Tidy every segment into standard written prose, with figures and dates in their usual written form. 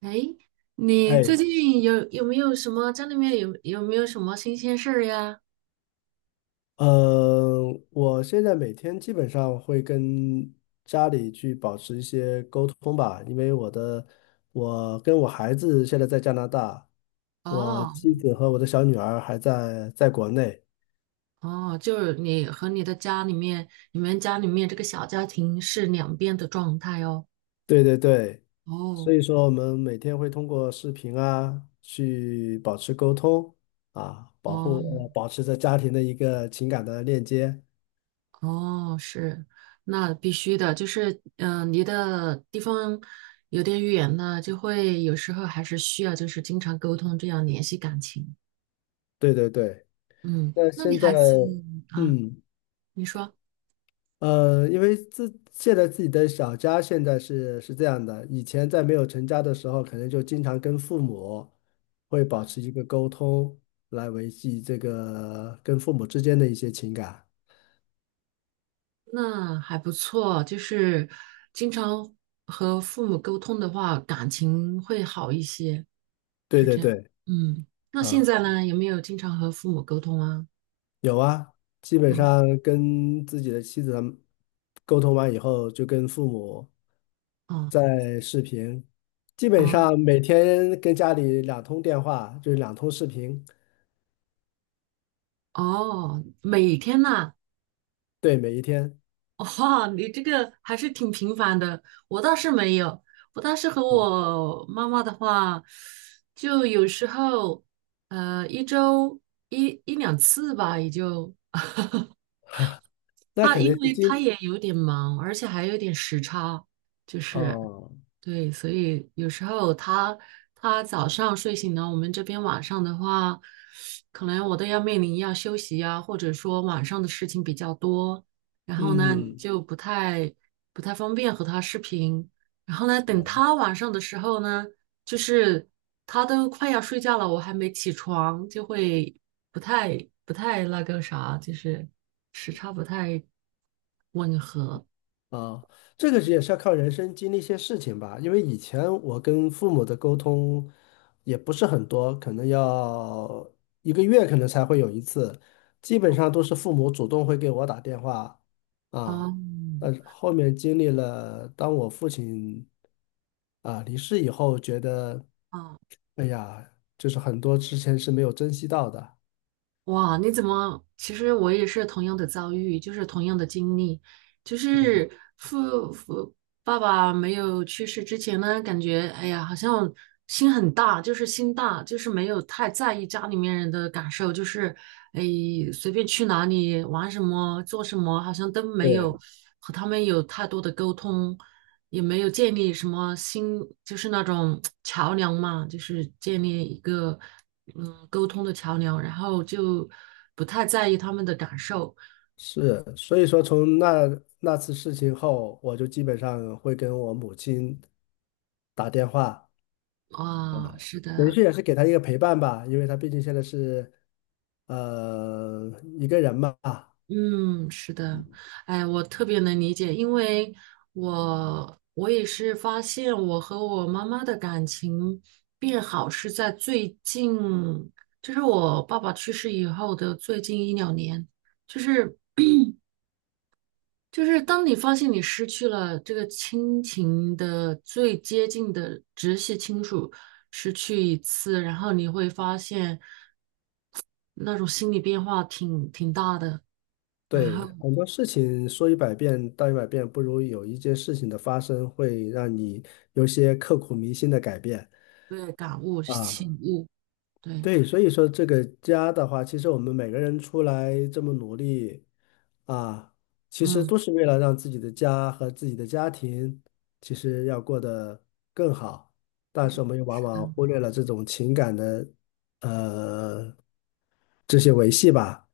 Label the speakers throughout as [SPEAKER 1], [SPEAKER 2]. [SPEAKER 1] 哎，你最
[SPEAKER 2] 哎，
[SPEAKER 1] 近有没有什么家里面有没有什么新鲜事儿呀？
[SPEAKER 2] 嗯，我现在每天基本上会跟家里去保持一些沟通吧，因为我的，我跟我孩子现在在加拿大，我
[SPEAKER 1] 哦
[SPEAKER 2] 妻子和我的小女儿还在国内，
[SPEAKER 1] 哦，就是你和你的家里面，你们家里面这个小家庭是两边的状态哦。
[SPEAKER 2] 对对对，
[SPEAKER 1] 哦
[SPEAKER 2] 所以说我们每天会通过视频啊去保持沟通啊，保护
[SPEAKER 1] 哦
[SPEAKER 2] 呃保持着家庭的一个情感的链接，
[SPEAKER 1] 哦，是，那必须的，就是离的地方有点远呢，就会有时候还是需要就是经常沟通，这样联系感情。
[SPEAKER 2] 对对对，
[SPEAKER 1] 嗯，
[SPEAKER 2] 那
[SPEAKER 1] 那你
[SPEAKER 2] 现在
[SPEAKER 1] 孩子啊，
[SPEAKER 2] 嗯。
[SPEAKER 1] 你说。
[SPEAKER 2] 呃，因为现在自己的小家现在是这样的，以前在没有成家的时候，可能就经常跟父母会保持一个沟通，来维系这个跟父母之间的一些情感。
[SPEAKER 1] 那还不错，就是经常和父母沟通的话，感情会好一些，
[SPEAKER 2] 对
[SPEAKER 1] 是
[SPEAKER 2] 对
[SPEAKER 1] 这样。
[SPEAKER 2] 对，
[SPEAKER 1] 嗯，那现
[SPEAKER 2] 啊，
[SPEAKER 1] 在呢，有没有经常和父母沟通啊？
[SPEAKER 2] 基本
[SPEAKER 1] 嗯，
[SPEAKER 2] 上跟自己的妻子他们沟通完以后，就跟父母
[SPEAKER 1] 哦，
[SPEAKER 2] 在视频，基本
[SPEAKER 1] 哦，
[SPEAKER 2] 上每天跟家里两通电话，就是两通视频，
[SPEAKER 1] 哦，每天呐，
[SPEAKER 2] 对，每一天。
[SPEAKER 1] 哇，你这个还是挺频繁的。我倒是没有，我倒是和
[SPEAKER 2] 嗯
[SPEAKER 1] 我妈妈的话，就有时候，一周一两次吧，也就。
[SPEAKER 2] 那
[SPEAKER 1] 他
[SPEAKER 2] 可能
[SPEAKER 1] 因
[SPEAKER 2] 是
[SPEAKER 1] 为他
[SPEAKER 2] 今。
[SPEAKER 1] 也有点忙，而且还有点时差，就是
[SPEAKER 2] 哦，
[SPEAKER 1] 对，所以有时候他早上睡醒了，我们这边晚上的话，可能我都要面临要休息呀，或者说晚上的事情比较多，然后呢
[SPEAKER 2] 嗯，
[SPEAKER 1] 就不太方便和他视频。然后呢，等他晚上的时候呢，就是他都快要睡觉了，我还没起床，就会不太不太那个啥，就是时差不太吻合。
[SPEAKER 2] 啊，这个也是要靠人生经历一些事情吧。因为以前我跟父母的沟通也不是很多，可能要一个月可能才会有一次，基本上都是父母主动会给我打电话
[SPEAKER 1] 哦，
[SPEAKER 2] 啊。但是后面经历了，当我父亲啊离世以后，觉得
[SPEAKER 1] 哦。
[SPEAKER 2] 哎呀，就是很多之前是没有珍惜到的。
[SPEAKER 1] 哇，你怎么？其实我也是同样的遭遇，就是同样的经历，就
[SPEAKER 2] 嗯，
[SPEAKER 1] 是父父爸爸没有去世之前呢，感觉哎呀，好像心很大，就是心大，就是没有太在意家里面人的感受，就是哎随便去哪里玩什么做什么，好像都没有
[SPEAKER 2] 对。
[SPEAKER 1] 和他们有太多的沟通。也没有建立什么新，就是那种桥梁嘛，就是建立一个沟通的桥梁，然后就不太在意他们的感受
[SPEAKER 2] 是，所以说从那次事情后，我就基本上会跟我母亲打电话，
[SPEAKER 1] 啊，是
[SPEAKER 2] 等于
[SPEAKER 1] 的，
[SPEAKER 2] 是也是给她一个陪伴吧，因为她毕竟现在是呃一个人嘛，
[SPEAKER 1] 嗯，是的，哎，我特别能理解，因为我也是发现我和我妈妈的感情变好是在最近，就是我爸爸去世以后的最近1~2年，就是。就是当你发现你失去了这个亲情的最接近的直系亲属，失去一次，然后你会发现那种心理变化挺大的，然
[SPEAKER 2] 对，
[SPEAKER 1] 后
[SPEAKER 2] 很多事情说一百遍道一百遍，不如有一件事情的发生会让你有些刻骨铭心的改变
[SPEAKER 1] 对感悟
[SPEAKER 2] 啊。
[SPEAKER 1] 醒悟，对，
[SPEAKER 2] 对，所以说这个家的话，其实我们每个人出来这么努力啊，其实
[SPEAKER 1] 嗯，
[SPEAKER 2] 都是为了让自己的家和自己的家庭，其实要过得更好。但是我们又往
[SPEAKER 1] 是的。
[SPEAKER 2] 往忽略了这种情感的呃这些维系吧。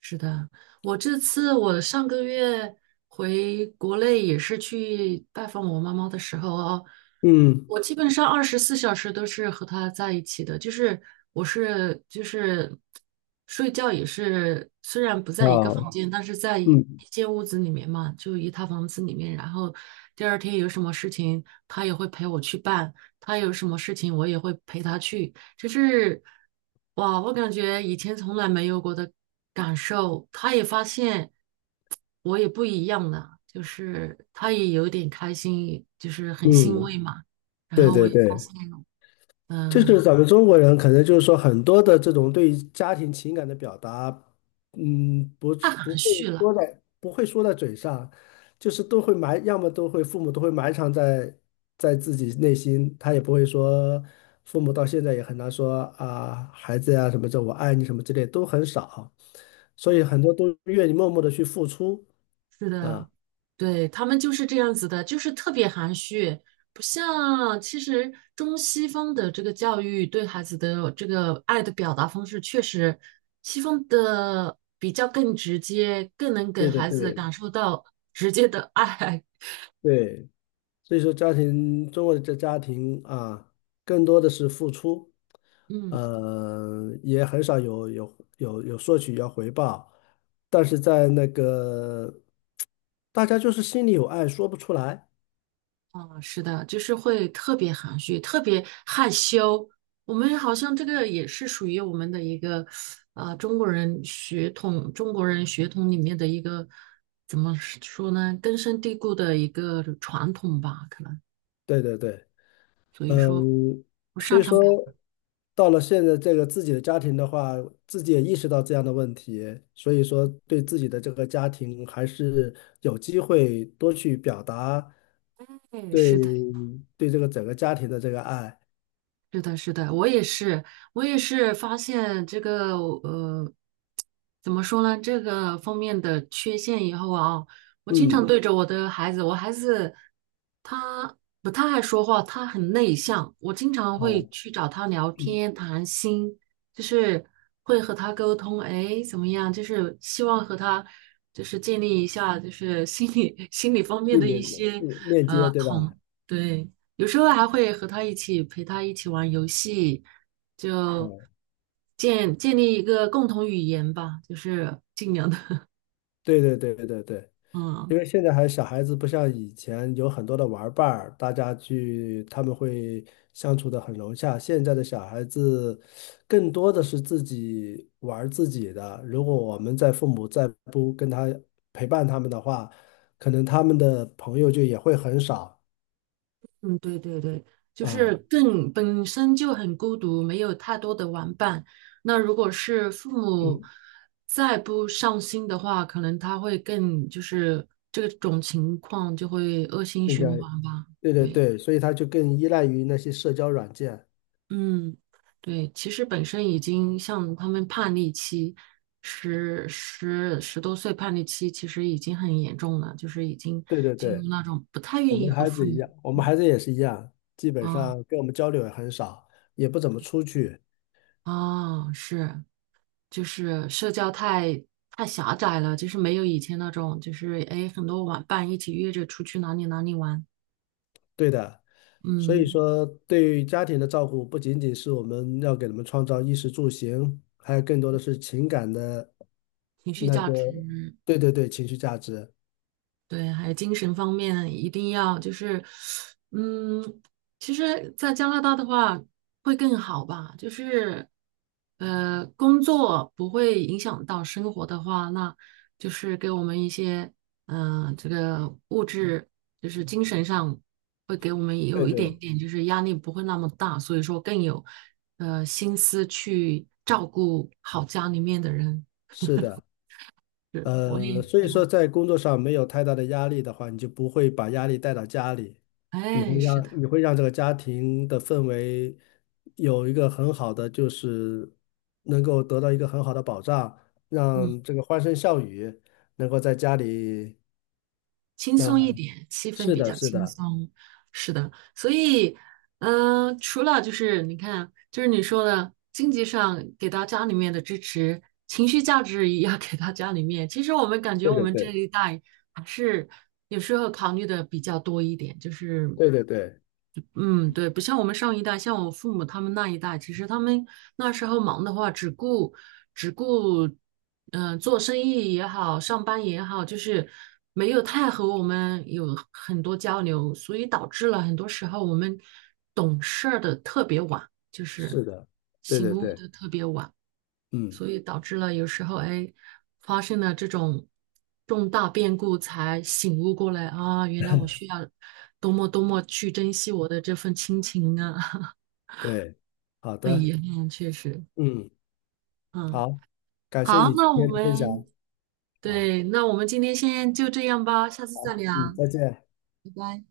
[SPEAKER 1] 是的，我这次我上个月回国内也是去拜访我妈妈的时候哦，
[SPEAKER 2] 嗯
[SPEAKER 1] 我基本上24小时都是和她在一起的，就是我是就是睡觉也是，虽然不在一个
[SPEAKER 2] 啊，
[SPEAKER 1] 房间，但是在一
[SPEAKER 2] 嗯
[SPEAKER 1] 一间屋子里面嘛，就一套房子里面，然后第二天有什么事情，她也会陪我去办，她有什么事情我也会陪她去，就是哇，我感觉以前从来没有过的感受。他也发现我也不一样了，就是他也有点开心，就是很欣
[SPEAKER 2] 嗯，
[SPEAKER 1] 慰嘛。然
[SPEAKER 2] 对
[SPEAKER 1] 后我
[SPEAKER 2] 对
[SPEAKER 1] 也发
[SPEAKER 2] 对。
[SPEAKER 1] 现，
[SPEAKER 2] 就
[SPEAKER 1] 嗯、
[SPEAKER 2] 是咱们中国人可能就是说很多的这种对于家庭情感的表达，嗯，不是不
[SPEAKER 1] 含
[SPEAKER 2] 会
[SPEAKER 1] 蓄了。
[SPEAKER 2] 说在不会说在嘴上，就是都会埋，要么都会父母都会埋藏在自己内心，他也不会说，父母到现在也很难说啊，孩子呀、什么这我爱你什么之类都很少，所以
[SPEAKER 1] 嗯。
[SPEAKER 2] 很多都愿意默默的去付出
[SPEAKER 1] 是的，
[SPEAKER 2] 啊，
[SPEAKER 1] 对，他们就是这样子的，就是特别含蓄，不像其实中西方的这个教育对孩子的这个爱的表达方式，确实西方的比较更直接，更能给
[SPEAKER 2] 对的
[SPEAKER 1] 孩子
[SPEAKER 2] 对
[SPEAKER 1] 感受到直接的爱。
[SPEAKER 2] 对。所以说，家庭，中国的这家庭啊，更多的是付出，
[SPEAKER 1] 嗯。
[SPEAKER 2] 也很少有索取要回报，但是在那个大家就是心里有爱，说不出来。
[SPEAKER 1] 嗯，是的，就是会特别含蓄，特别害羞。我们好像这个也是属于我们的一个，中国人血统，中国人血统里面的一个，怎么说呢？根深蒂固的一个传统吧，可能。
[SPEAKER 2] 对对对，
[SPEAKER 1] 所以
[SPEAKER 2] 嗯，
[SPEAKER 1] 说，不
[SPEAKER 2] 所
[SPEAKER 1] 擅
[SPEAKER 2] 以
[SPEAKER 1] 长
[SPEAKER 2] 说
[SPEAKER 1] 表
[SPEAKER 2] 到了现在这个自己的家庭的话，自己也意识到这样的问题，所以说对自己的这个家庭还是有机会多去表达
[SPEAKER 1] 现，对
[SPEAKER 2] 对
[SPEAKER 1] 是的。
[SPEAKER 2] 对这个整个家庭的这个爱，
[SPEAKER 1] 是的，是的，我也是，我也是发现这个怎么说呢？这个方面的缺陷以后啊，我经常
[SPEAKER 2] 嗯，
[SPEAKER 1] 对着我的孩子，我孩子他不太爱说话，他很内向，我经常
[SPEAKER 2] 啊，
[SPEAKER 1] 会去找他聊
[SPEAKER 2] 嗯，
[SPEAKER 1] 天谈心，就是会和他沟通，哎，怎么样？就是希望和他就是建立一下，就是心理 心理方面
[SPEAKER 2] 一
[SPEAKER 1] 的
[SPEAKER 2] 点
[SPEAKER 1] 一
[SPEAKER 2] 链
[SPEAKER 1] 些
[SPEAKER 2] 链接
[SPEAKER 1] 呃
[SPEAKER 2] 对吧？
[SPEAKER 1] 同，对。有时候还会和他一起陪他一起玩游戏，就
[SPEAKER 2] 嗯，
[SPEAKER 1] 建立一个共同语言吧，就是尽量的，
[SPEAKER 2] 对对对对对对，
[SPEAKER 1] 嗯
[SPEAKER 2] 因为现在还小孩子不像以前有很多的玩伴儿，大家去他们会相处的很融洽。现在的小孩子更多的是自己玩儿自己的。如果我们在父母再不跟他陪伴他们的话，可能他们的朋友就也会很少
[SPEAKER 1] 嗯，对对对，就是
[SPEAKER 2] 啊。
[SPEAKER 1] 更本身就很孤独，没有太多的玩伴。那如果是父母
[SPEAKER 2] 嗯，
[SPEAKER 1] 再不上心的话，可能他会更就是这种情况就会恶性
[SPEAKER 2] 更加
[SPEAKER 1] 循环吧，
[SPEAKER 2] 对对
[SPEAKER 1] 对。
[SPEAKER 2] 对，所以他就更依赖于那些社交软件。
[SPEAKER 1] 嗯，对，其实本身已经像他们叛逆期，十多岁叛逆期，其实已经很严重了，就是已经
[SPEAKER 2] 对对
[SPEAKER 1] 进
[SPEAKER 2] 对，
[SPEAKER 1] 入那种不太
[SPEAKER 2] 我
[SPEAKER 1] 愿
[SPEAKER 2] 们
[SPEAKER 1] 意
[SPEAKER 2] 的
[SPEAKER 1] 和
[SPEAKER 2] 孩
[SPEAKER 1] 父
[SPEAKER 2] 子一
[SPEAKER 1] 母
[SPEAKER 2] 样，我们孩子也是一样，基本
[SPEAKER 1] 啊
[SPEAKER 2] 上跟我们交流也很少，也不怎么出去。
[SPEAKER 1] 啊，是，就是社交太狭窄了，就是没有以前那种，就是哎，诶很多玩伴一起约着出去哪里哪里玩，
[SPEAKER 2] 对的，所以
[SPEAKER 1] 嗯，
[SPEAKER 2] 说对于家庭的照顾，不仅仅是我们要给他们创造衣食住行，还有更多的是情感的
[SPEAKER 1] 情绪
[SPEAKER 2] 那
[SPEAKER 1] 价
[SPEAKER 2] 个，
[SPEAKER 1] 值
[SPEAKER 2] 对对对，情绪价值，
[SPEAKER 1] 对，还有精神方面一定要就是，嗯，其实，在加拿大的话会更好吧，就是，工作不会影响到生活的话，那就是给我们一些，这个物质就是精神上会给我们
[SPEAKER 2] 对
[SPEAKER 1] 有一点
[SPEAKER 2] 对，
[SPEAKER 1] 点，就是压力不会那么大，所以说更有，心思去照顾好家里面的人。
[SPEAKER 2] 是的，
[SPEAKER 1] 是，我也是
[SPEAKER 2] 所
[SPEAKER 1] 这
[SPEAKER 2] 以说
[SPEAKER 1] 样
[SPEAKER 2] 在工作上没有太大的压力的话，你就不会把压力带到家里，你会
[SPEAKER 1] 哎，是
[SPEAKER 2] 让
[SPEAKER 1] 的，
[SPEAKER 2] 你会让这个家庭的氛围有一个很好的，就是能够得到一个很好的保障，
[SPEAKER 1] 嗯。
[SPEAKER 2] 让这个欢声笑语。能够在家里
[SPEAKER 1] 轻
[SPEAKER 2] 那
[SPEAKER 1] 松一点，气氛
[SPEAKER 2] 是
[SPEAKER 1] 比
[SPEAKER 2] 的，
[SPEAKER 1] 较
[SPEAKER 2] 是
[SPEAKER 1] 轻
[SPEAKER 2] 的，
[SPEAKER 1] 松。是的，所以，除了就是你看，就是你说的经济上给到家里面的支持，情绪价值也要给到家里面。其实我们感觉
[SPEAKER 2] 对
[SPEAKER 1] 我
[SPEAKER 2] 对
[SPEAKER 1] 们这
[SPEAKER 2] 对，
[SPEAKER 1] 一代还是有时候考虑的比较多一点，就是
[SPEAKER 2] 对对对，
[SPEAKER 1] 嗯，对，不像我们上一代，像我父母他们那一代，其实他们那时候忙的话，只顾，做生意也好，上班也好，就是没有太和我们有很多交流，所以导致了很多时候我们懂事儿的特别晚，就是
[SPEAKER 2] 是的，对
[SPEAKER 1] 醒
[SPEAKER 2] 对
[SPEAKER 1] 悟
[SPEAKER 2] 对，
[SPEAKER 1] 的特别晚。
[SPEAKER 2] 嗯，
[SPEAKER 1] 所以导致了有时候哎，发生了这种重大变故，才醒悟过来啊，原来我需要多么多么去珍惜我的这份亲情啊，
[SPEAKER 2] 对，好
[SPEAKER 1] 很遗
[SPEAKER 2] 的，
[SPEAKER 1] 憾，确实，
[SPEAKER 2] 嗯，
[SPEAKER 1] 嗯，
[SPEAKER 2] 好，感谢
[SPEAKER 1] 好，
[SPEAKER 2] 你今
[SPEAKER 1] 那我
[SPEAKER 2] 天的分享，
[SPEAKER 1] 们
[SPEAKER 2] 好，
[SPEAKER 1] 对，那我们今天先就这样吧，下次再聊，
[SPEAKER 2] 嗯，再见。
[SPEAKER 1] 拜拜。